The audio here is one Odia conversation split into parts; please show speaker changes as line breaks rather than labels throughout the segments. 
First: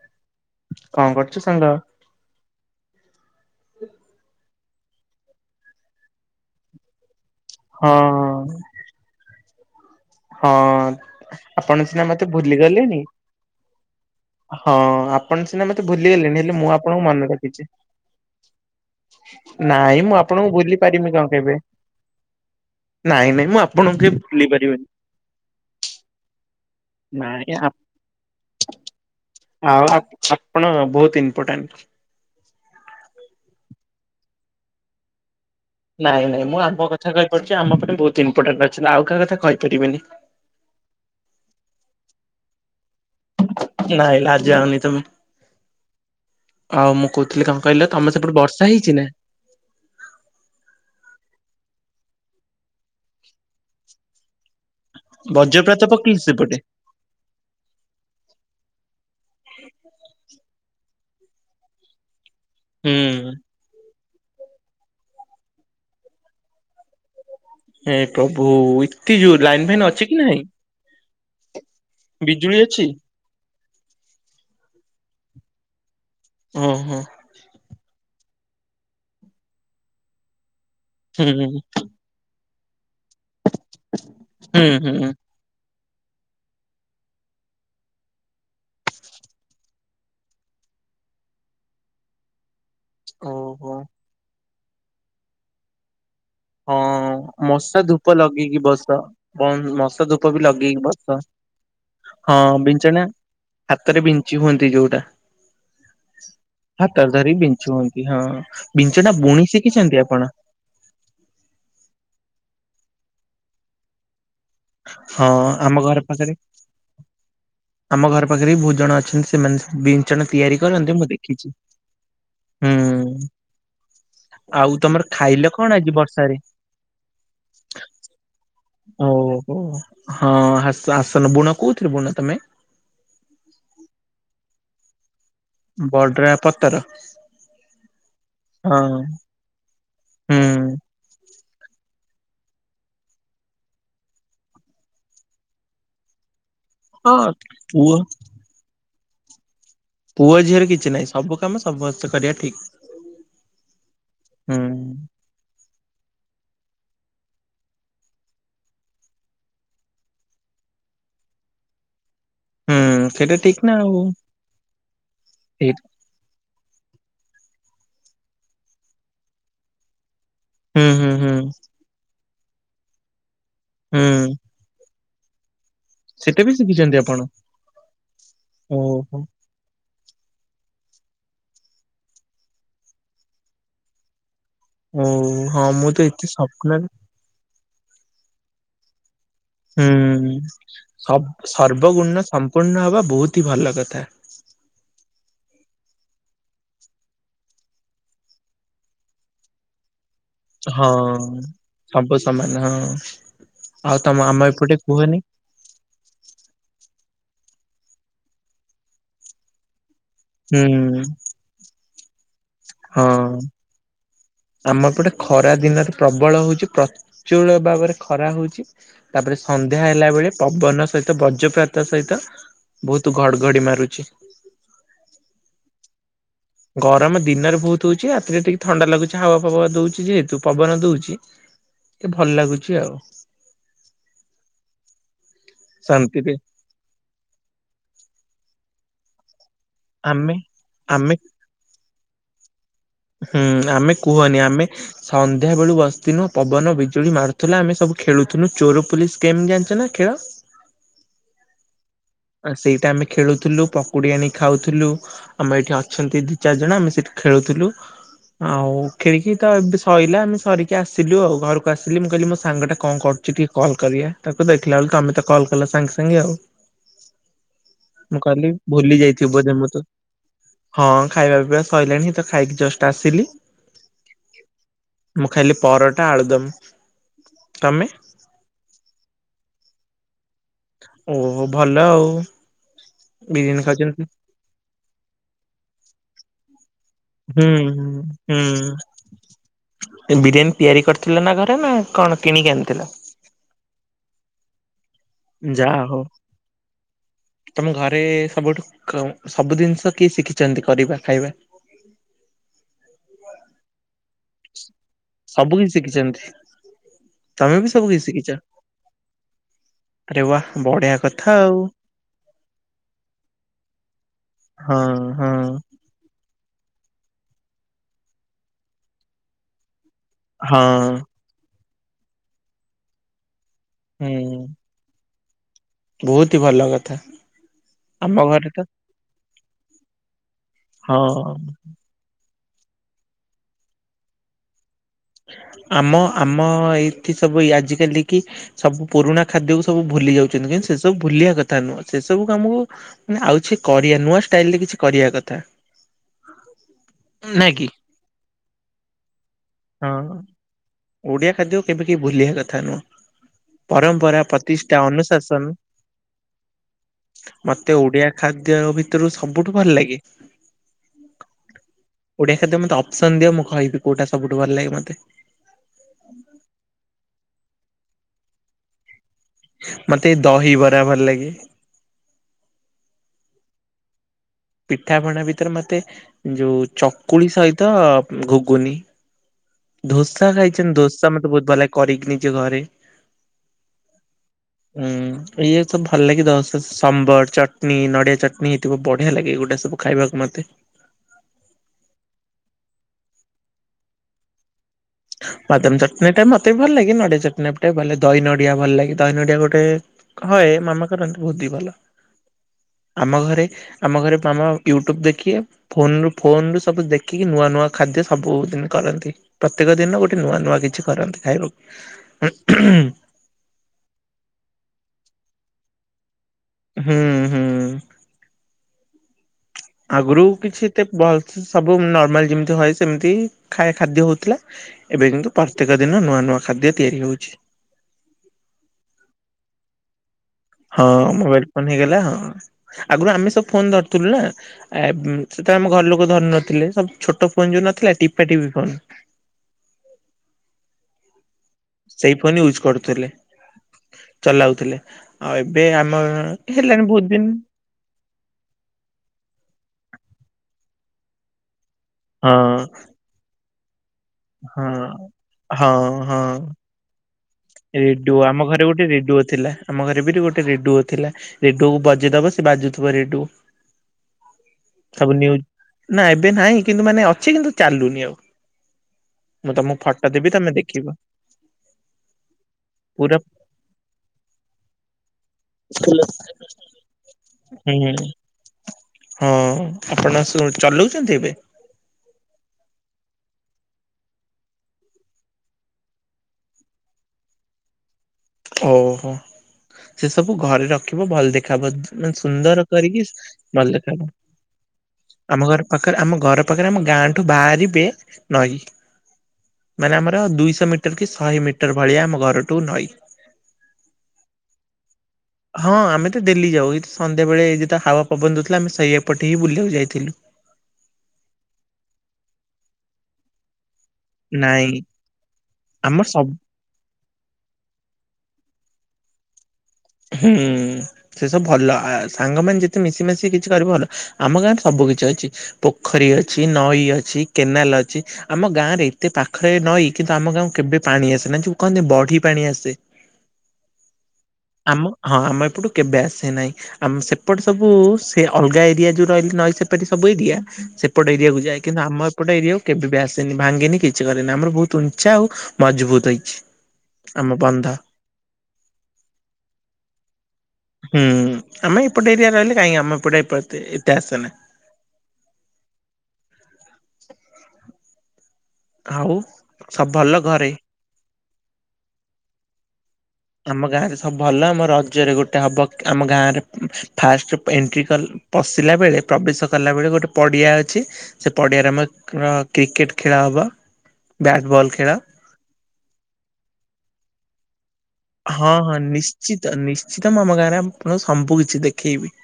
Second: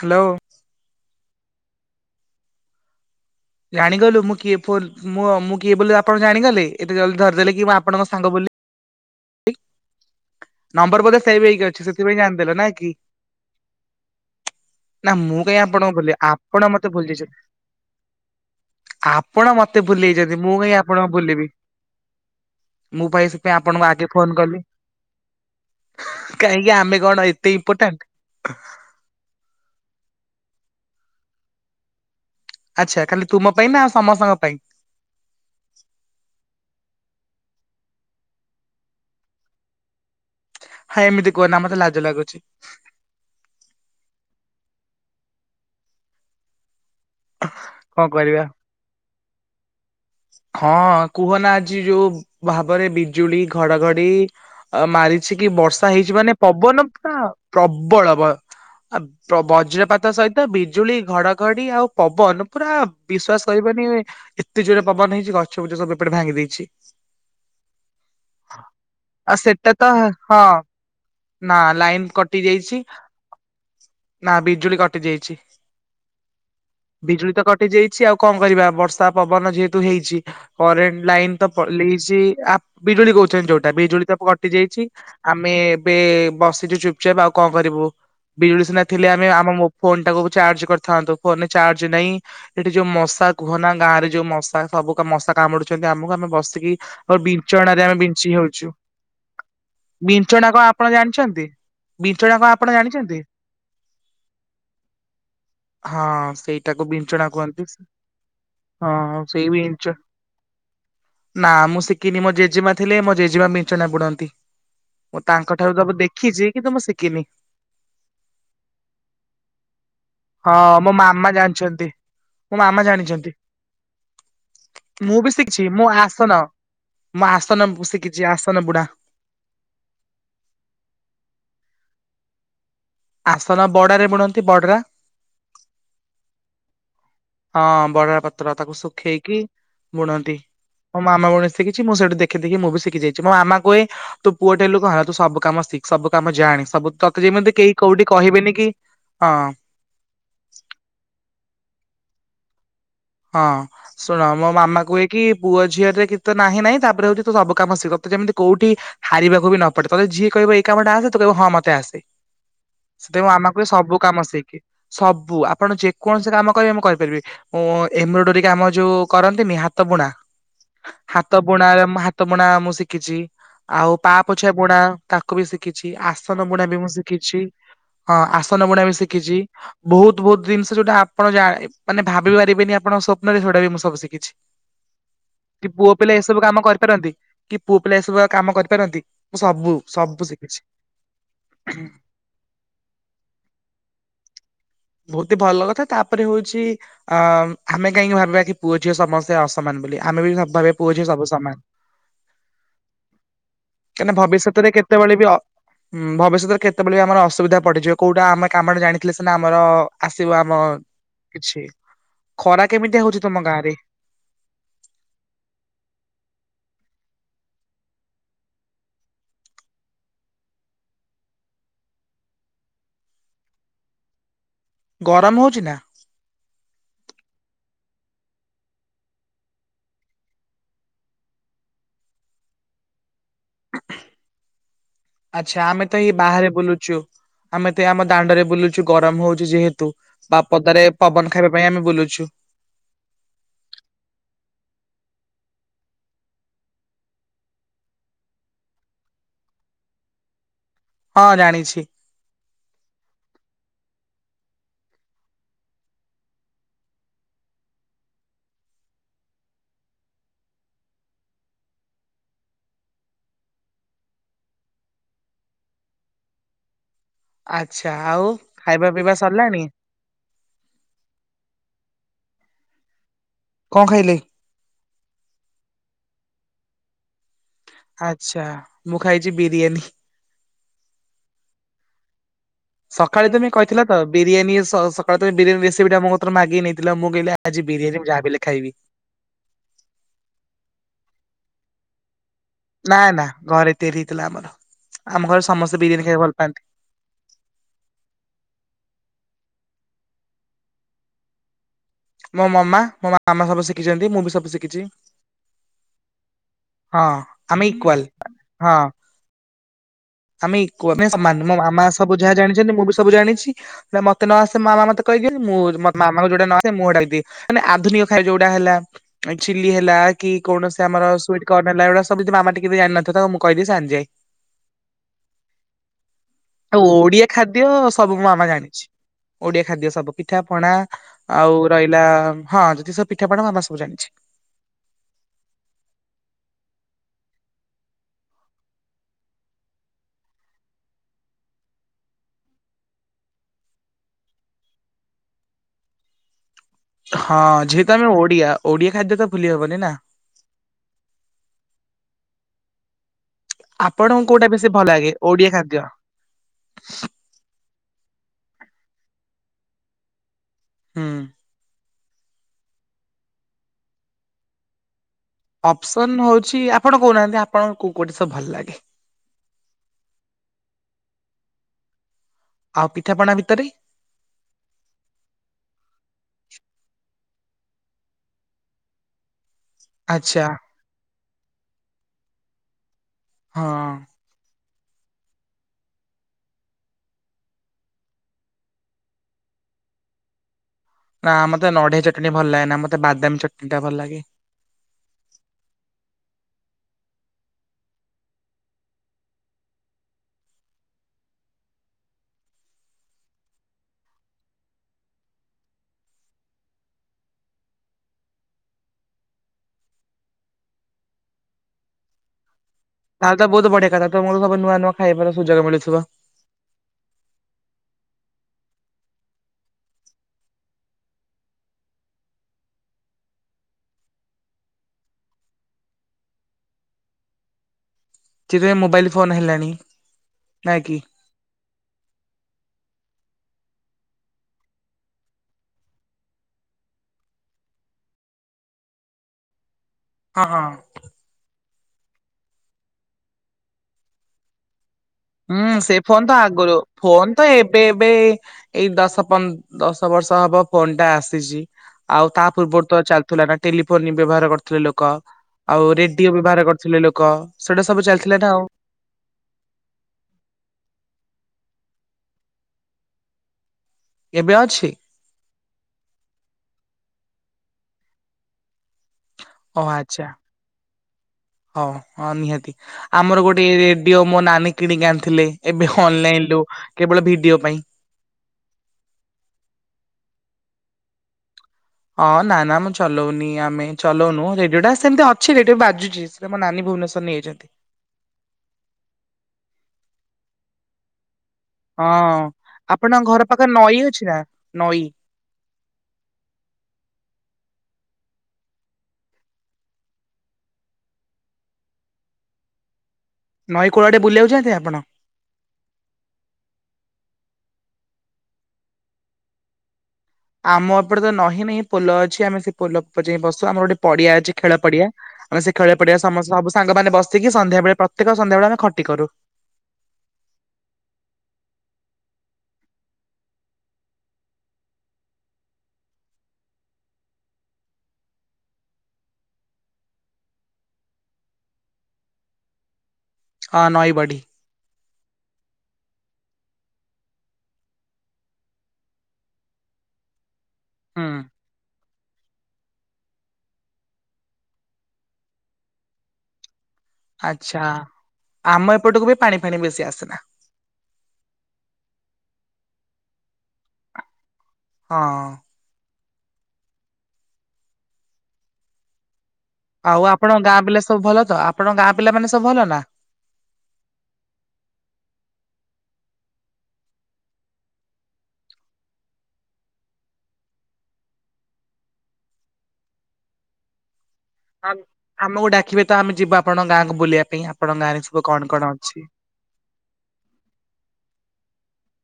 ହାଲୋ
କଁ କରୁଚୁ ସାଙ୍ଗ?
ଜାଣିଗଲୁ ମୁଁ କିଏ ଫୋଲ୍ ମୁଁ ଅ ମୁଁ କିଏ ବୋଲି ଆପଣ ଜାଣିଗଲେ ଏତେ ଜଲଦି ଧର୍ ଦେଲେ କି ମୁଁ
ହଁ
ଆପଣଙ୍କ ସାଙ୍ଗ ବୋଲି [unintelligible]
ହଁ
ନମ୍ବର୍ ବୋଧେ ସେଭ୍ ହେଇକି
ଆପଣ
ଅଛି
ସିନା
ସେଥିପାଇଁ
ମତେ
ଜାଣିଦେଲ
ଭୁଲି
ନା କି?
ଗଲେଣି। ହଁ
ନାଃ
ଆପଣ
ମୁଁ କାଇଁ
ସିନା ମତେ
ଆପଣଙ୍କୁ ଭୁଲେ
ଭୁଲିଗଲେଣି ହେଲେ ମୁଁ
ଆପଣ ମତେ
ଆପଣଙ୍କୁ
ଭୁଲି
ମନେ
ଯାଇଛନ୍ତି।
ରଖିଛି।
ଆପଣ ମତେ
ନାଇଁ
ଭୁଲି
ମୁଁ
ଯାଇଛନ୍ତି
ଆପଣଙ୍କୁ
କାଇଁ
ଭୁଲି
ଆପଣଙ୍କୁ
ପାରିମି କଣ
ଭୁଲିବି।
କେବେ?
ମୁଁ ପାଇଁ
ନାଇଁ ନାଇଁ
ସେଥିପାଇଁ
ମୁଁ
ଆଗେ
ଆପଣଙ୍କୁ କେ
ଫୋନ
ଭୁଲି ପାରିବିନି।
କାଇଁକି ଆମେ କଣ
ନାଇଁ
ଏତେ
ଆ-
ଇମ୍ପୋର୍ଟାଣ୍ଟ୍?
ଆଉ ଆପ୍ ଆପ୍ ଆପଣ ବହୁତ୍ ଇମ୍ପୋର୍ଟାଣ୍ଟ୍।
ଆଚ୍ଛା ଖାଲି ତୁମ ପାଇଁ ନା ଆଉ ସମସ୍ତଙ୍କ ପାଇଁ?
ନାଇଁ ନାଇଁ, ମୁଁ ଆମ କଥା କହିପାରୁଛି, ଆମ ପାଇଁ ବହୁତ ଇମ୍ପୋର୍ଟାଣ୍ଟ ଅଛି ଆଉ କାହା କଥା କହିପାରିବିନି।
ହାଏ ଏମିତି କୁହନା ମତେ ଲାଜ ଲାଗୁଛି।
ନାଇଁ ଲାଜାଅନି ତମେ, ଆଉ ମୁ କହୁଥିଲି କଣ କହିଲ ତମ ସେପଟ ବର୍ଷ ହେଇି ନା?
ହଁ କୁହ ନା ଆଜି ଯୋଉ ଭାବରେ ବିଜୁଳି, ଘଡଘଡି ଅ ମାରିଛି କି
ବଜ୍ରପାତ
ବର୍ଷା ହେଇଛି
ପକେଇଛି
ମାନେ
ସେପଟେ?
ପବନ ପୁରା ପ୍ରବଳ ବ, ଆ ପ୍ର ବଜ୍ରପାତ ସହିତ ବିଜୁଳି, ଘଡଘଡି ଆଉ ପବନ ପୁରା
ହୁଁ
ବିଶ୍ଵାସ କରିବେନି ଏତେ ଜୋରେ ପବନ ହେଇଛି ଗଛୁ ଗୁଛ ସବୁ ଏପଟେ ଭାଙ୍ଗି ଦେଇଛି।
ହେ ପ୍ରଭୁ ଏତେ
ଆଉ
ଯୋର ଲାଇନ
ସେଟା
ଫାଇନ୍
ତ
ଅଛି କି
ହଁ
ନାଇଁ?
ନା ଲାଇନ କଟି ଯାଇଛି
ଅଛି?
ନା ବିଜୁଳି କଟି ଯାଇଛି।
ଓହୋ
ବିଜୁଳି ତ କଟି ଯାଇଛି ଆଉ କଣ କରିବା ବର୍ଷା ପବନ ଯେହେତୁ ହେଇଛି, କରେନ୍
ହୁଁ
ଲାଇନ ତ
ହୁଁ
ପଲେଇଛି, ଆ ବିଜୁଳି କହୁଛନ୍ତି ଯୋଉଟା ବିଜୁଳି ତ କଟି ଯାଇଛି।
ହୁଁ
ଆମେ ଏବେ ବସିଛୁ ଚୁପଚାପ୍ ଆଉ କଣ କରିବୁ। ବିଜୁଳି ସିନା ଥିଲେ ଆମେ ଆମ ମୋ ଫୋନ ଟାକୁ ଚାର୍ଜ କରିଥାନ୍ତୁ। ଫୋନରେ ଚାର୍ଜ ନହିଁ, ଏଠି ଯୋଉ ମଶା କୁହ ନା
ଓହୋ।
ଗାଁରେ ଯୋଉ ମଶା ସବୁକା ମଶା କାମୁଡୁଛନ୍ତି ଆମକୁ, ଆମେ ବସ୍ ତିକି
ହଁ
ଆଉ
ମଶା
ବିଛଣାରେ ଆମେ
ଧୂପ
ବିଞ୍ଚି
ଲଗେଇକି
ହେଉଛୁ,
ବସ। ବନ୍ଦ ମଶା ଧୂପ ବି
ବିଛଣା କଣ
ଲଗେଇକି
ଆପଣ
ବସ
ଜାଣିଛନ୍ତି? ବିଞ୍ଚଣା କଣ
ହଁ
ଆପଣ
ବିଞ୍ଚଣା
ଜାଣିଛନ୍ତି?
ହାତରେ ବିଞ୍ଚି ହୁଅନ୍ତି ଯୋଉଟା।
ହଁ ସେଇଟାକୁ
ହାତରେ
ବିଞ୍ଚଣା
ଧରି
କୁହନ୍ତି
ବିଞ୍ଚି ହୁଅନ୍ତି, ହଁ ବିଞ୍ଚଣା
ହଁ ସେଇ
ବୁଣି
ବିଞ୍ଚଣା
ଶିଖିଛନ୍ତି ଆପଣ?
ନା ମୁଁ ଶିଖିନି, ମୋ ଜେମା ଥିଲେ ମୋ ଜେଜେମା ବିଞ୍ଚଣା ବୁଡନ୍ତି। ମୁଁ
ହଁ
ତାଙ୍କ
ଆମ
ଠାରୁ ତବୁ
ଘର ପାଖରେ
ଦେଖିଛି କିନ୍ତୁ ମୁଁ ଶିଖିନି।
ଆମ ଘର ପାଖରେ ବି ବହୁ ଜଣ ଅଛନ୍ତି, ସେମାନେ ସବ୍ ବି ଞ୍ଚଣା
ହଁ
ତିଆରି
ମୋ
କରନ୍ତି ମୁଁ
ମାମା
ଦେଖିଛି,
ଜାଣିଛନ୍ତି। ମୋ ମାମା ଜାଣିଛନ୍ତି
ହୁଁ। ଆଉ ତମର
ମୁଁ ବି
ଖାଇଲେ
ଶିଖିଛି
କଣ
ମୁଁ
ଆଜି
ଆସନ
ବର୍ଷାରେ?
ମୁଁ ଆସନ ଶିଖିଛି ଆସନ ବୁଡା।
ଓ, ହଁ ହାସ ଆସନ ବୁଣ କୋଉଥିରେ ବୁଣ ତମେ?
ଆସନ ବଡାରେ ବୁଣନ୍ତି ବଡ୍ରା।
ବଡ୍ରା ପତର
ହଁ ବଡ୍ରା ପତ୍ର ତାକୁ
ହଁ
ଶୁଖେଇକି ବୁଣନ୍ତି।
ହୁଁ।
ମୋ ଆମ ବେଳେ ଶିଖିଚି, ମୁଁ ସେଇଠୁ ଦେଖ ଦେଖି ମୁଁ ବି ଶିଖୀ ଯାଇଛି, ମୋ ମାମା କୁହେ ତୁ ପୁଅ ଟେ ହେଲୁ କଣ ହେଲା ତୁ ସବୁ କାମ ଶିଖ, ସବୁ କାମ ଯାଣେ। ସବୁ ତତେ
ହଁ
ଯେମିତି କେହି
ପୁଅ
କୋଉଠି କହିବେନି କି, ହଁ।
ପୁଅ, ଝିଅରେ କିଛି ନାହିଁ ସବୁ କାମ ସମସ୍ତେ କରିବା ଠିକ୍।
ହଁ ଶୁଣ ମୋ
ହୁଁ
ମାମା କୁହେ କି ପୁଅ ଝିଅରେ କି ତ ନାହିଁ ନାହିଁ ତାପରେ ହଉଛି ତୁ ସବୁ କାମ ସିଖ, ତୁ ଯେମିତି କୋଉଠି ହାରିବାକୁ ବି ନ ପଡେ, ତତେ ଯିଏ କହିବ ଏ କାମଟା ଆସେ ତୁ କହିବୁ ହଁ ମତେ ଆସେ।
ହୁଁ
ସେଥିପାଇଁ ମୋ
ସେଇଟା
ମାମା
ଠିକ୍
କୁହେ
ନା
ସବୁ
ଆଉ
କାମ ଶିଖି ସବୁ ଆପଣ
ଠିକ୍।
ଯେ କୌଣସି କାମ କରିବେ ମୁ କରିପାରିବି ଓଁ ଏମ୍ବ୍ରୋଡୋରୀ କାମ ଯୋଉ କରନ୍ତିନି ହାତ ବୁଣା
ହୁଁ ହୁଁ ହୁଁ
ହାତ ବୁଣା ହାତ ବୁଣା ମୁଁ ଶିଖିଛି ଆଉ ପା
ହୁଁ।
ପୋଛା ବୁଣା ତାକୁ ବି ଶିଖିଛି,
ସେଟା
ଆସନ ବୁଣା ବି ମୁଁ
ଶିଖିଛନ୍ତି ଆପଣ
ଶିଖିଛି, ହଁ ଆସନ ବୁଣା ବି
ଓହୋ।
ଶିଖିଛି। ବହୁତ ବହୁତ ଜିନିଷ ଯୋଉଟା ଆପଣ ଜାଇ ମାନେ ଭାବି ପାରିବେନି ଆପଣ ସ୍ୱପ୍ନରେ ସେଉଡ଼ା ବି ମୁଁ ସବୁ ଶିଖିଛି।
ଓ ହଁ
କି
ମୁଁ
ପୁଅ
ତ
ପିଲା
ଏତେ
ଏସବୁ କାମ
ସ୍ୱପ୍ନରେ
କରିପାରନ୍ତି, କି ପୁଅ ପିଲା ଏସବୁ ଆ କାମ କରିପାରନ୍ତି? ମୁଁ ସବୁ
ହୁଁ
ସବୁ ଶିଖିଛି।
ସବ୍ ସର୍ବଗୁଣ ସମ୍ପୂର୍ଣ୍ଣ ହବା ବହୁତ ହି ଭଲ କଥା।
ବହୁତ ଭଲ କଥା ତାପରେ ହୋଉଛି ଅ ଆମେ କାହିଁକି ଭାବିବା କି ପୁଅ ଝିଅ ସମସ୍ତେ ଅସମାନ ବୋଲି ଆମେ ବି ଭାବିବା
ହଁ
ପୁଅ ଝିଅ ସବୁ ସମାନ।
ସବୁ ସମାନ ହଁ। ଆଉ
କାହିଁକି ନା
ତମ ଆମ
ଭବିଷ୍ୟତରେ
ଏପଟେ
କେତେବେଳେ
କୁହନି
ବି ହୁଁ ଭବିଷ୍ୟତରେ କେତେବେଳେ ବି ଆମର ଅସୁବିଧା ପଡିଯିବ କୋଉଟା ଆମ କାମ ଜାଣିଥିଲେ ସିନା ଆମର ଆସିବ ଆମ
ହୁଁ
କିଛି ଖରା କେମିତି ହଉଛି
ହଁ।
ତମ ଗାଁରେ?
ଆମ ଏପଟେ ଖରା ଦିନରେ ପ୍ରବଳ ହୋଉଛି ପ୍ରଚୁର ଭାବରେ ଖରା ହୋଉଛି। ତାପରେ ସନ୍ଧ୍ୟା ହେଲା ବେଳେ ପବନ ସହିତ ବଜ୍ରପାତ ସହିତ ବହୁତ ଘଡଘଡି ମାରୁଛି।
ଗରମ ହୋଉଛି ନା?
ଗରମ ଦିନରେ ବୋହୁତ ହୋଉଛି ରାତିରେ ଟିକେ ଥଣ୍ଡା ଲାଗୁଛି ହାୱା ଫାୱା ଦୋଉଛି ଯେହେତୁ ପବନ ଦୋଉଛି। ଭଲ ଲାଗୁଛି ଆଉ।
ଉ ହୁଁ [inaudible] ଆଚ୍ଛା ଆମେ ତ ଏଇ
ଶାନ୍ତିରେ
ବାହାରେ ବୁଲୁଛୁ ଆମେ ତ ଆମ ଦାଣ୍ଡରେ ବୁଲୁଛୁ ଗରମ ହୋଉଛି ଯେହେତୁ।
ଆମେ
ବା ପଦାରେ
ଆମେ
ପବନ ଖାଇବା ପାଇଁ ଆମେ ବୁଲୁଛୁ।
ହୁଁ ଆମେ କୁହନି ଆମେ ସନ୍ଧ୍ୟା ବେଳୁ ବସିିଥିଲୁ ପବନ, ବିଜୁଳି ମାରୁଥିଲା ଆମେ ସବୁ ଖେଳୁଥିଲୁ ଚୋର ପୋଲିସ୍ ଗେମ୍ ଜାଣିଛ ନା?
ହଁ ଜାଣିଛି।
ଆ ସେଇଟା ଆମେ ଖେଳୁଥିଲୁ ପକୁଡି ଆଣି ଖାଉଥିଲୁ। ଆମେ ଏଇଠି ଅଛନ୍ତି ଦି ଚାରି ଜଣ ଆମେ ସେଠି ଖେଳୁଥିଲୁ। ଆଉ ଖେଳିକି ତ ଏବେ ସରିଲା ଆମେ ସରିକି ଆସିଲୁ ଆଉ ଘରକୁ ଆସିଲି ମୁଁ କହିଲି ମୋ ସାଙ୍ଗ ଟା କଣ କରୁ ଟିକେ କଲ୍ କରିବା ତାକୁ ଦେଖିଲା ବେଳୁ ତମେ ତ କ କଲ୍ ସାଙ୍ଗେ ସାଙ୍ଗେ।
ଆଛା।
ମୁଁ କଲି ଭୁଲି ଯାଇଥିବୁ ବୋଧେ ମତେ? ହଁ ଖାଇବା ପିଇବା ସରିଲାଣି ତ ଖାଇକି ଜଷ୍ଟ ଆସିଲି।
କଣ ଖାଇଲେ?
ମୁଁ ଖାଇଲି ପରଟା, ଆଳୁଦମ ତ
ଆଚ୍ଛା ମୁଁ ଖାଇଛି ବିରିୟାନୀ।
ଓହୋ ଭଲ ଆଉ।
ସକାଳେ ତମେ
ବିରିୟାନୀ
କହିଥିଲ ତ
ଖାଉଛନ୍ତି
ବିରିୟାନୀ ସ ସକାଳେ ତମେ ବିରିୟାନୀ ରେସିପି ଟା ମୋ କତିରୁ ମାଗିକି ନେଇ ଥିଲ ମୁଁ କହିଲି
ହୁଁ
ଆଜି
ହୁଁ
ବିରିୟାନି ମୁଁ ଯାହା ବି ହେଲେ ଖାଇବି।
ହୁଁ। ବିରିୟାନୀ ତିଆରି କରିଥିଲ ନା ଘରେ ନା କଣ କିଣିକି ଆଣିଥିଲ?
ନା ନା ଘରେ ତିଆରି ହେଇଥିଲା ଆମର ଆମ ଘରେ ସମସ୍ତେ
ଯାହା ହଉ
ବିରିୟାନୀ ଖାଇବାକୁ ଭଲ ପାଆନ୍ତି।
ତମ ଘରେ ସବୁଠୁ ସବୁ ଜିନିଷ କିଏ ଶିଖିଛନ୍ତି କରିବା ଖାଇବା?
ମୋ ମାମା ମୋ ମାମା ସବୁ ଶିଖିଛନ୍ତି ମୁଁ ସବୁ ଶିଖିଚି
ସବୁ କିଛି ଶିଖିଛନ୍ତି
ହଁ
ତମେ ବି
ଆମେ
ସବୁ
ଇକ୍ଵାଲ୍
କିଛି ଶିଖିଛ?
ହଁ।
ଆରେ ବା
ଆମେ
ବଢିଆ
ଇକ୍ଵାଲ୍
କଥା
ସମାନ ମୋ
ଆଉ
ମାମା ସବୁ ଯାହା ଜାଣିଛନ୍ତି ମୁଁ ବି ସବୁ ଜାଣିଛି। ମତେ ନ ଆସେ
ହଁ
ମାମା ମତେ କହିଦିଅନ୍ତି
ହଁ
ମୁଁ ମତେ ମାମା କୁ ଯୋଉଟା ନ ଆସେ ମୁଁ ତାକୁ କହିଦିଏ ମାନେ ଆଧୁନିକ ଖାଇବା ଯୋଉଟା ହେଲା ଚିଲ୍ଲୀ ହେଲା। କି
ହଁ
କୌଣସି ଆମର ସୁଇଟ କର୍ଣ୍ଣ ହେଲା ଏଗୁଡାକ ସବୁ ମାମା ଟିକେ ଜାଣିନଥିବ ମୁଁ ତାକୁ କହିଦିଏ ସେ ଜାଣେ।
ବୋହୁତ ଭଲ।
ଆଉ
କଥା
ଓଡିଆ ଖାଦ୍ୟ ସବୁ ମୋ
ଆମ
ମାମା
ଘରେ ତ
ଜାଣିଛି। ଓଡିଆ ଖାଦ୍ୟ ସବୁ ପିଠା ପଣା
ହଁ
ଆଉ ର ହିଲା ହଁ ଯଦି ସବୁ ପିଠାପଣାା ମାମା ସବୁ ଜାଣିଛି।
ଆମ ଆମ ଏଇଥି ସବୁଇ ଆଜିକାଲ କି। ସବୁ ପୁରୁଣା ଖାଦ୍ୟକୁ ସବୁ ଭୁଲି ଯାଉଚନ୍ତି କିନ୍ତୁ ସେ ସବୁ ଭୁଲିବା କଥା ନୁହଁ, ସେ ସବୁ କାମୁକୁ ଆଉ ଛି କରିବା ନୂଆ ଷ୍ଟାଇଲରେ କିଛି କରିବା କଥା -
ହଁ
କି
ଯେହେତୁ ଆମେ ଓଡ଼ିଆ, ଓଡିଆ ଖାଦ୍ୟ ତ ଭୁଲି ହବନି
ହଁ
ନା
ଓଡିଆ ଖାଦ୍ୟକୁ କେବେ କେହି ଭୁଲିବା କଥା ନୁହଁ - ପରମ୍ପରା,
ଆପଣଙ୍କୁ କୋଉଟା ବେଶୀ
ପତିଷ୍ଠା,
ଭଲ ଲାଗେ ଓଡିଆ
ଅନୁଶାସନ
ଖାଦ୍ୟ
- ମତେ ଓଡିଆ ଖାଦ୍ୟ ଭିତୁରୁ ସବୁଠୁ ଭଲ ଲାଗେ -
ହୁଁ
ଓଡିଆ ଖାଦ୍ୟ ମତେ ଅପସନ୍ ଦିଅ ମୁଁ କହିବି କୋଉଟା ସବୁଠୁ ଭଲ ଲାଗେ ମତେ।
ଅପସନ ହଉଛି ଆପଣ କହୁନାହାନ୍ତି ଆପଣ କୋଉ କୋଉଟା ସବୁ ଭଲ ଲାଗେ।
ମତେ ଦହି ବରା ଭଲ ଲାଗେ -
ଆଉ ପିଠାପଣା ଭିତରେ?
ପିଠାପଣା ଭିତରେ ମତେ ଯୋଉ ଚକୁଳି ସହିତ ଘୁୁଘୁନି - ଦୋସା
ଆଚ୍ଛା
ଖାଇଛନ୍ତି, ଦୋସା ମତେ ବହୁତ ଭଲ ଲାଗେ କରିିକି ନିଜେ ଘରେ -
ହଁ
ହୁଁ ଇଏ ସବୁ ଭଲ ଲାଗି ଦଶ ସମ୍ବର, ଚଟଣିୀ, ନଡିଆ ଚଟଣି ହେଇଥିବ ବଢିଆ ଲାଗେ ଏଇଗୁଡ଼ା ସବୁ ଖାଇବାକୁ ମତେ -
ନା ମତେ ନଡିଆ ଚଟଣି ଭଲ ଲାଗେ ନା ମତେ ବାଦାମ ଚଟଣି ଟା ଭଲ ଲାଗେ।
ବଦାମ ଚଟନି ଟା ମତେ ବି ଭଲ ଲାଗେ ନଡିଆ ଚଟନି ଟେ ଭ ଦହି ନଡିଆ ଭଲ ଲାଗେ, ଦହି ନଡିଆ ଗୋଟେ ହଏ, ମାମା କରନ୍ତି ବହୁତ ହି ଭଲ ଆମ ଘରେ ଆମ ଘରେ ମାମା ୟୁଟ୍ୟୁବ ଦେଖିଏ ଫୋନରୁ ଫୋନରୁ ସବୁ ଦେଖିକି ନୂଆ ନୂଆ ଖାଦ୍ୟ ସବୁଦିନ କରନ୍ତି। ପ୍ରତ୍ୟେକ ଦିନ ଗୋଟେ ନୂଆ ନୂଆ କିଛି କରନ୍ତି ଖାଇବାକୁ ଉ ଉଁ
ତାହେଲେ ତ ବହୁତ ବଢିଆ କଥା ତମୁଳୁ ସବୁ ନୂଆ ନୂଆ ଖାଇବାର ସୁଯୋଗ ମିଳୁଥିବ -
ହୁଁ ହୁଁ। ଆଗରୁ କିଛି ଏତେ ଭାଲସେ ସବୁ ନର୍ମାଲ ଯେମିତି ହଏ ସେମିତି ଖାଏ ଖାଦ୍ୟ ହଉଥିଲା - ଏବେ କିନ୍ତୁ ପ୍ରତ୍ୟେକ ଦିନ ନୂଆ ନୂଆ ଖାଦ୍ୟ ତିଆରି ହଉଛି।
[unintelligible] ମୋବାଇଲ୍ ଫୋନ୍ ହେଲାଣି -
ହଁ ମୋବାଇଲ ଫୋନ ହେଇଗଲା ହଁ, ଆଗୁରୁ ଆମେ ସବୁ ଫୋନ ଧରୁଥିଲୁ ନା - ଆ ବ ଉଁ ସେତେବେଳେ ଆମ ଘର ଲୋକ ଧରୁନଥିଲେ ସବୁ ଛୋଟ ଫୋନ ଯୋଉ ନଥିଲା ଟିପାଟିପି ଫୋନ୍।
ହଁ ହଁ।
ସେଇ ଫୋନ୍ ୟୁଜ କରୁଥିଲେ, ଚଲାଉଥିଲେ। ଆଉ ଏବେ
ହୁଁ
ଆମ
ସେ ଫୋନ ତ ଆଗରୁ
ହେଲାଣି ବହୁତ ଦିନ
ଫୋନ ତ ଏ ଏବେ ଏବେ ଏଇ ଦଶ ପନ୍ଦ ଦଶ ବର୍ଷ ହବ ଫୋନ ଟା ଆସିଛି - ଆଉ
ହଁ
ତା ପୂର୍ବରୁ ତ ଚାଲୁଥିଲା ନା ଟେଲିଫୋନ ନି ବ୍ୟବହାର
ହଁ।
କରୁଥିଲେ ଲୋକ ଆଉ ରେଡିଓ ବ୍ୟବହାର କର - ଥିଲେ ଲୋକ -
ରେଡୁଅ, ଆମ ଘରେ ଗୋଟେ ରେଡୁଅ ଥିଲା। ଆମ ଘରେ ବି ରି ଗୋଟେ ରେଡୁଅ ଥିଲା, ରେଡୁଅକୁ ବଜେଇଦବ ସେ ବାଜୁଥିବ ରେଡୁଅ -
ଏବେ ଅଛି?
[unintelligible] ନା ଏବେ ନାହିଁ କିନ୍ତୁ ମାନେ ଅଛି କିନ୍ତୁ ଚାଲୁନି ଆଉ। ମୁଁ ତମୁକୁ ଫଟ ଦେବି ତମ ଦେଖିବ।
ହଁ ହଁ ନିହାତି।
ପୁରା
ଆମର ଗୋଟେ ରେଡିଓ ମୋ ନାନୀ କିଣିକି ଆଣିଥିଲେ ଏବେ ଅନଲାଇନରୁୁ - କେବଳ ଭିଡିଓ ପାଇଁ।
ହୁଁ ହଁ ଆପଣ ସ ଚଲଉଚନ୍ତି ଏବେ?
ହଁ ନା ନା ମୁଁ ଚଲଉନି ଆମେ ଚଲଉନୁ ରେଡିଓ ଟା ସେମିତି ଅଛି ରେଡିଓ ବାଜୁଚି - ସେ ଆମ ନାନୀ ଭୁବନେଶ୍ୱର ନେଇଯଛନ୍ତି।
ଓହୋ ସେ ସବୁ ଘରେ ରଖିବ ଭଲ ଦେଖାହବ। ମାନେ
ହଁ
ସୁନ୍ଦର କରିକି
ଆପଣଙ୍କ ଘର ପାଖରେ
ଭଲ
ନଈ
ଖାଇବା।
ଅଛି ନା? ନଈ
ଆମ ଘର ପାଖରେ ଆମ ଘର ପାଖରେ ଆମ ଗାଁଠୁ ବାହାରିବେ ନଈ। ମାନେ ଆମର ଦୁଇଶହ ମିଟର କି ଶହେ ମିଟର ଭଳିଆ ଆମ ଘରଠୁ ନଈ।
ନଈକୂଳାଟେ ବୁଲିିବାଉଛନ୍ତି ଆପଣ।
ହଁ ଆମେ ତ ଡେଲି ଯାଉ ସନ୍ଧ୍ୟା ବଳେ ଯେତେ ହାଉଆ ପବନ ଦଉଥିଲା ଆମେ ସେଇଆପଟେ ହିଁ ବୁଲିବାକୁ ଯାଇଥିଲୁ।
ଆମ ଉପରେ ତ ନହିଁ ନହିଁ ପୋଲ ଅଛି ଆମେ ସେ ପୋଲ ଉପରେ ଯାଇ ବସୁ ଆମର ଗୋଟେ ପଡିଆ ଅଛି
ନାଇଁ
ଖେଳ ପଡିଆ ଆମେ ସେ ଖେଳ ପଡିଆ ସମସ୍ତେ ସବୁ ସାଙ୍ଗ ମାନେ ବସି ଟିକେ ସନ୍ଧ୍ୟାବେଳେ ପ୍ରତ୍ୟେକ ସନ୍ଧ୍ୟାବେଳେ ଆମେ ଖଟି କରୁ।
ହୁଁ। ସେ ସବୁ ଭଲ ସାଙ୍ଗ ମାନ ଯେତେ ମିଶିମଶି କିଛି କରିବେ ଆମ ଗାଁରେ ସବୁ କିିଛି ଅଛି। ପୋଖରୀ ଅଛି ନଈ ଅଛି କେନାଲ ଅଛି। ଆମ ଗାଁରେ ଏତେ ପାଖରେ ନଈ କିନ୍ତୁ ଆମ ଗାଁକୁ କେବେ ପାଣି ଆସେ ନାହିନ୍ତି କହନ୍ତି ବଢି ପାଣି ଆସେ।
ହଁ ନଈବଡ଼ି।
ଆମ ହଁ ଆମ ଏପଟୁ କେବେ ଆସେ ନାହିଁ। ଆମ ସେପଟ ସବୁ ସେ ଅଲଗା ଏରିଆ ଯୋଉ ରହିଲି ନଈ ସେପାଟ ସବୁ ଏରିଆ ସେପଟ
ହୁଁ
ଏରିକୁ ଯାଏ କିନ୍ତୁ ଆମ ଏପଟ ଏରିଆ ଆଉ କେବେ ବି ଆସେନି ଭାଙ୍ଗେନି କିଛି କରେନି ଆମର ବହୁତ ଉଞ୍ଚା ଆଉ ମଜବୁତ ହେଇଛି। ଆମ ବନ୍ଧ
ଆଚ୍ଛା ଆମ ଏପଟକୁ ବି ପାଣି ଫାଣି ବେଶୀ ଆସେନା।
ହୁଁ ଆମଏପଟ ଏରିଆ ରହିଲେ ଆମପଟେ ଏତେ ଆସେନା।
ହଁ।
ଆଉ। ସବୁ ଭଲ
ଆଉ
ଘରେ
ଆପଣଙ୍କ ଗାଁ ପିଲା ସବୁ ଭଲ ତ ଆପଣଙ୍କ ଗାଁ ପିଲା ମାନେ ସବୁ ଭଲ ନା।
ଆମ ଗାଁରେ ସବୁ ଭଲ ଆମ ରଜରେ ଗୋଟେ ହବ ଆମ ଗାଁରେ ଫାଷ୍ଟ ଏଣ୍ଟ୍ରି କଲେ ପଶିଲା ବେଳେ ପ୍ରବେଶ କଲା ବେଳେ ଗୋଟେ ପଡିଆ ଅଛି ସେ ପଡିଆରେ ଆମେ କ୍ରିକେଟ ଖେଳା ହବା ବ୍ୟାଟବଲ୍।
ଆମକୁ ଡାକିବେ ତ ଆମେ ଯିବା ଆପଣଙ୍କ ଗାଁକୁ ବୁଲିବା ପାଇଁ ଆପଣଙ୍କ ଗାଁରେ ସବୁ
ହଁ
କଣ
ହଁ
କଣ ଅଛି।
ନିଶ୍ଚିତ ନିଶ୍ଚିତ ମୁଁ ଆମ ଗାଁରେ ଆପଣ ସବୁ କିଛି ଦେଖେଇବି।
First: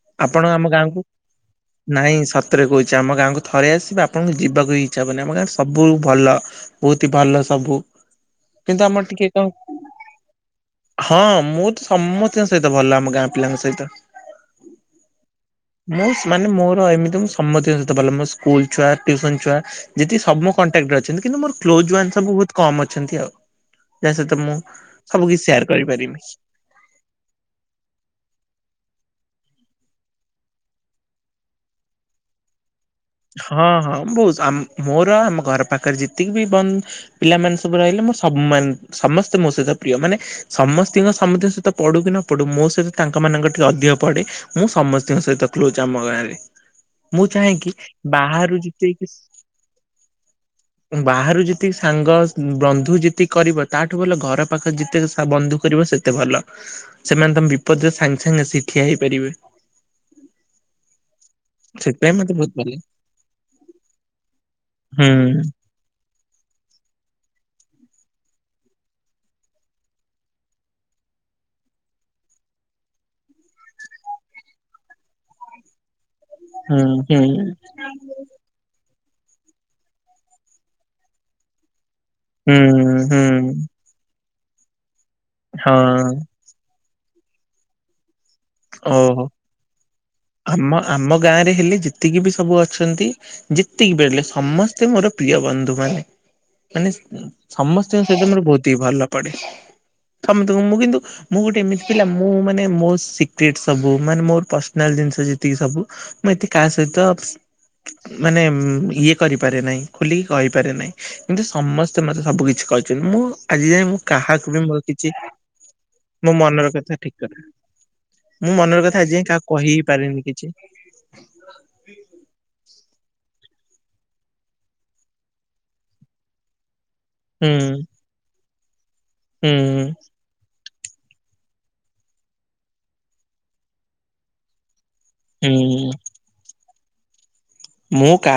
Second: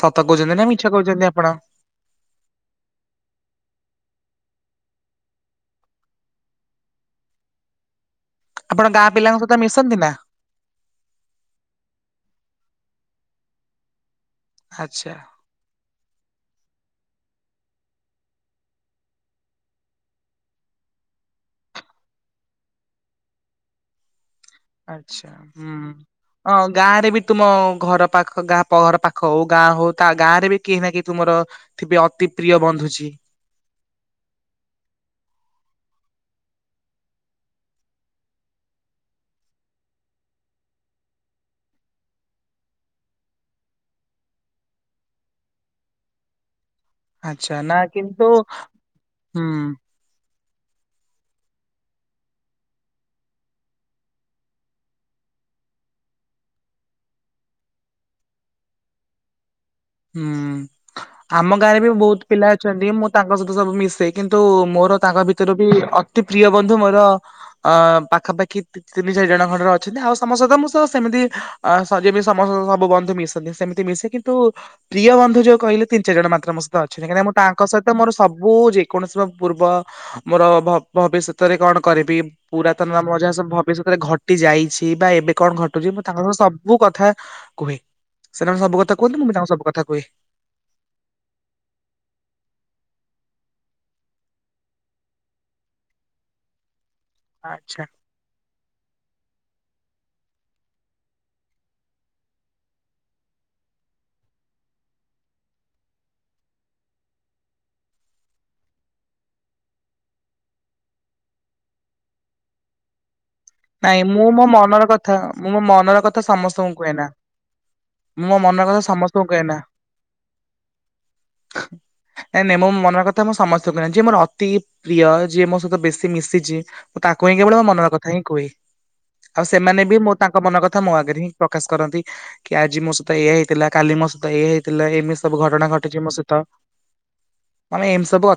ସତ
ଆପଣ
କହୁଛନ୍ତି ନା
ଆମ
ମିଛ
ଗାଁକୁ?
କହୁଛନ୍ତି ଆପଣ
ନାଇଁ ସତରେ କହୁଛି ଆମ ଗାଁକୁ ଥରେ ଆସିବେ ଆପଣଙ୍କୁ ଯିବାକୁଁ ଇଚ୍ଛା ହବନି ଆମ ଗାଁରେ ସବୁ ଭଲ। ବହୁତ ହ ଭଲ ସବୁ
ଆପଣ
କିନ୍ତୁ ଆମର
ଗାଁ
ଟିକେ
ପିଲାଙ୍କ
କଣ
ସହିତ ମିଶନ୍ତି ନା?
ହଁ ମୁଁ ତ ସମସ୍ତଙ୍କ ସହିତ ଭଲ ଆମ ଗାଁ ପିଲାଙ୍କ ସହିତ।
ଆଚ୍ଛା।
ମୁଁ ମାନେ ମୋର ଏମିତି ସମତିଙ୍କ ସଇତ ଭଲ। ସ୍କୁଲ ଛୁଆ ଟ୍ୟୁସନ୍ ଛୁଆ ଯେତିକିସବୁ କଣ୍ଟାକ୍ଟରେ ଅଛନ୍ତିକିନ୍ତୁ ମୋର କ୍ଲୋଜ ୱାନ୍ ସବୁ ବହୁତ କମ ଅଛନ୍ତି ଆଉ। ଯା ସହିତ ମୁଁ ସବୁ
ଆଚ୍ଛା
କିଛି ସେୟାର
ହୁଁ।
କରିପାରିବି।
ହଁ ଗାଁ ରେ ବି ତୁମ ଘର ପାଖ ଗାଁ ଘର ପାଖ ହଉ ଗାଁ ହଉ ତା ଗାଁରେ ବି କେହି ନା କେହି ତୁମର ଥିବେଅତି ପ୍ରିୟ ବନ୍ଧୁଛି
ହଁ ହଁ ବହୁ ମୋର ଆମ ଘର ପାଖରେ ଯେତିକି ବି ବନ୍ଦ ପିଲାମାନେ ସବୁ ରହିଲେ ମୋର ସମସ୍ତେ ମୋ ସହିତ ପ୍ରିୟ ମାନେ ସମସ୍ତଙ୍କ ସମସ୍ତଙ୍କ ସହିତ ପଢୁ କି ନ ପଢୁ ମୋ ସହିତ ତାଙ୍କ ମାନଙ୍କ ଟିକେ ଅଧିକ ପଢେ। ମୁଁ ସମସ୍ତଙ୍କ ସହିତ କ୍ଲୋଜ ଆମ ଗାଁରେ। ମୁଁ ଚାହେଁ
ଆଛା
କିି
ନା କିନ୍ନ୍ତୁ
ବାହାରୁ ଯେତିକି
ହୁଁ।
ବାହାରୁ ଯେତିକି ସାଙ୍ଗ ବନ୍ଧୁ ଯେତିକି କରିବ, ତାଠୁ ଭଲ ଘର ପାଖରେ ଯେତକ ବନ୍ଧୁ କରିବ ସେ ତେ ଭଲ, ସେମାନେ ତମେ ବିପଦରେ ସାଙ୍ଗେ ସାଙ୍ଗେ ଆସିକି ଠିଆ ହେଇପାରିବେ।
ହୁଁ, ଆମ ଗାଁରେ ବି
ସେଥିପାଇଁ
ବହୁତ
ମତେ
ପିଲା
ଭଲ ଲାଗେ
ଅଛନ୍ତି, ମୁଁ ତାଙ୍କ ସହିତ ସବୁ ମିଶେ କିନ୍ତୁ ମୋର ତାଙ୍କ
ହୁଁ
ଭିତରୁ ବି ଅତି ପ୍ରିୟ ବନ୍ଧୁ ମୋର ଅ ପାଖାପାଖି ତି ତିନି ଚାରି ଜଣ ଖଣ୍ଡରେ ଅଛନ୍ତି, ଆଉ ସମସ୍ତେ ମୁଁ ସହ ସେମିତି ଅ ଯେମିତି ସମସ୍ତେ ସବୁ ବନ୍ଧୁ ମିଶନ୍ତି, ସେମିତି ମିଶେ, କି ତୁ, ପ୍ରିୟ ବନ୍ଧୁ ଯୋଉ କହିଲେ ତିନି ଚାରି ଜଣ ମାତ୍ର ମୋ ସହିତ
ହୁଁ
ଅଛନ୍ତି, କାହିଁକି ନା
ହୁଁ
ମୁଁ ତାଙ୍କ ସହିତ ମୋର ସବ୍ ମୁଁ ଯେକୌଣସି ମୋ ପୂର୍ବ, ମୋର ଭବିଷ୍ୟତରେ କଣ କରିବି
ହୁଁ
ପୁରାତନ ବା ମୋ
ହୁଁ
ଯାହା ସବୁ ଭବିଷ୍ୟତରେ ଘଟି ଯାଇଛି ବା ଏବେ କଣ
ହଁ
ଘଟୁଚି, ମୁଁ ତାଙ୍କ ସହ ସବ୍ ସବୁ କଥା କୁହେ, ସେ ତାଙ୍କୁ ସବୁ କଥା କୁହନ୍ତି,
ଓହୋ।
ମୁଁବି ତାଙ୍କୁ ସବୁ କଥା କୁହେ।
ଆମ ଆମ ଗାଁ ରେ ହେଲେ ଯେତିକି ବି ସବୁ ଅଛନ୍ତି ଯେତିକି ବେଳିଲେ ସମସ୍ତେ ମୋର ପ୍ରିୟ ବନ୍ଧୁ ମାନେ, ମାନେ
ଆଚ୍ଛା।
ସମସ୍ତେ ସେ ତମର ବହୁତ ହି ଭଲ ପଡେ। ସମସ୍ତଙ୍କୁ, ମୁଁ କିନ୍ତୁ, ମୁଁ ଗୋଟେ ଏମିତି ପିଲା, ମୁଁ ମାନେ ମୋ ଶି ପିଟି ସବୁ, ମାନେ ମୋର ପର୍ସନାଲ ଜିନିଷ ଯେତିକି ସବୁ, ମୁଁ ଏଥି କାହା ସହିତ ମାନେ ଇଏ କରିପାରେ ନାହିଁ, ଖୋଲିକି କହିପାରେ ନାହିଁ। କିନ୍ତୁ ସମସ୍ତେ ମତେ ସବୁ କିଛି କହିଛନ୍ତି, ମୁଁ ଆଜି ଯାଏ ମୁଁ
ନାଇଁ ମୋ
କାହାକୁ ବି
ମନର
ମୋର କିଛି,
କଥା ମୁଁ ମୋ ମନର କଥା
ମୋ ମନର
ସମସ୍ତଙ୍କୁ କୁହେ
କଥା,
ନା।
ଠିକ୍ କଥା।
ମୋ
ମୁଁ ମନର କଥା ଆଜି
ସମସ୍ତଙ୍କୁ କୁହେ
କାହା
ନା।
କହି ହି ପାରେନି କିଛି।
ନାଇଁ ନାଇଁ ମୋ ମନର କଥା ମୁଁ ସମସ୍ତଙ୍କୁ ନାହିଁ, ଯିଏ ମୋର ଅତି ପ୍ରିୟ, ଯିଏ ମୋ ସହିତ ବେଶି ମିଶିଚି ମୁଁ ତାକୁ ହିଁ
ହୁଁ
କେବଳ ମୋ ମନର କଥା ହିଁ କୁହେ, ଆଉ
ହୁଁ
ସେମାନେ ବି ମୋ ତାଙ୍କ ମନ କଥା, ମୋ ଆଗରେ ହିଁ ପ୍ରକାଶ କରନ୍ତି। କି ଆଜି ମୋ ସହିତ ଏଇଆ ହେଇଥିଲା, କାଲି ମୋ ସହିତ ଏଇଆ ହେଇଥିଲା, ଏମେସ୍ ସବୁ ଘଟଣା
ହୁଁ
ଘଟିଚି ମୋ ସହିତ, ମାନେ ଏମତି
ମୁଁ କା
ସବୁ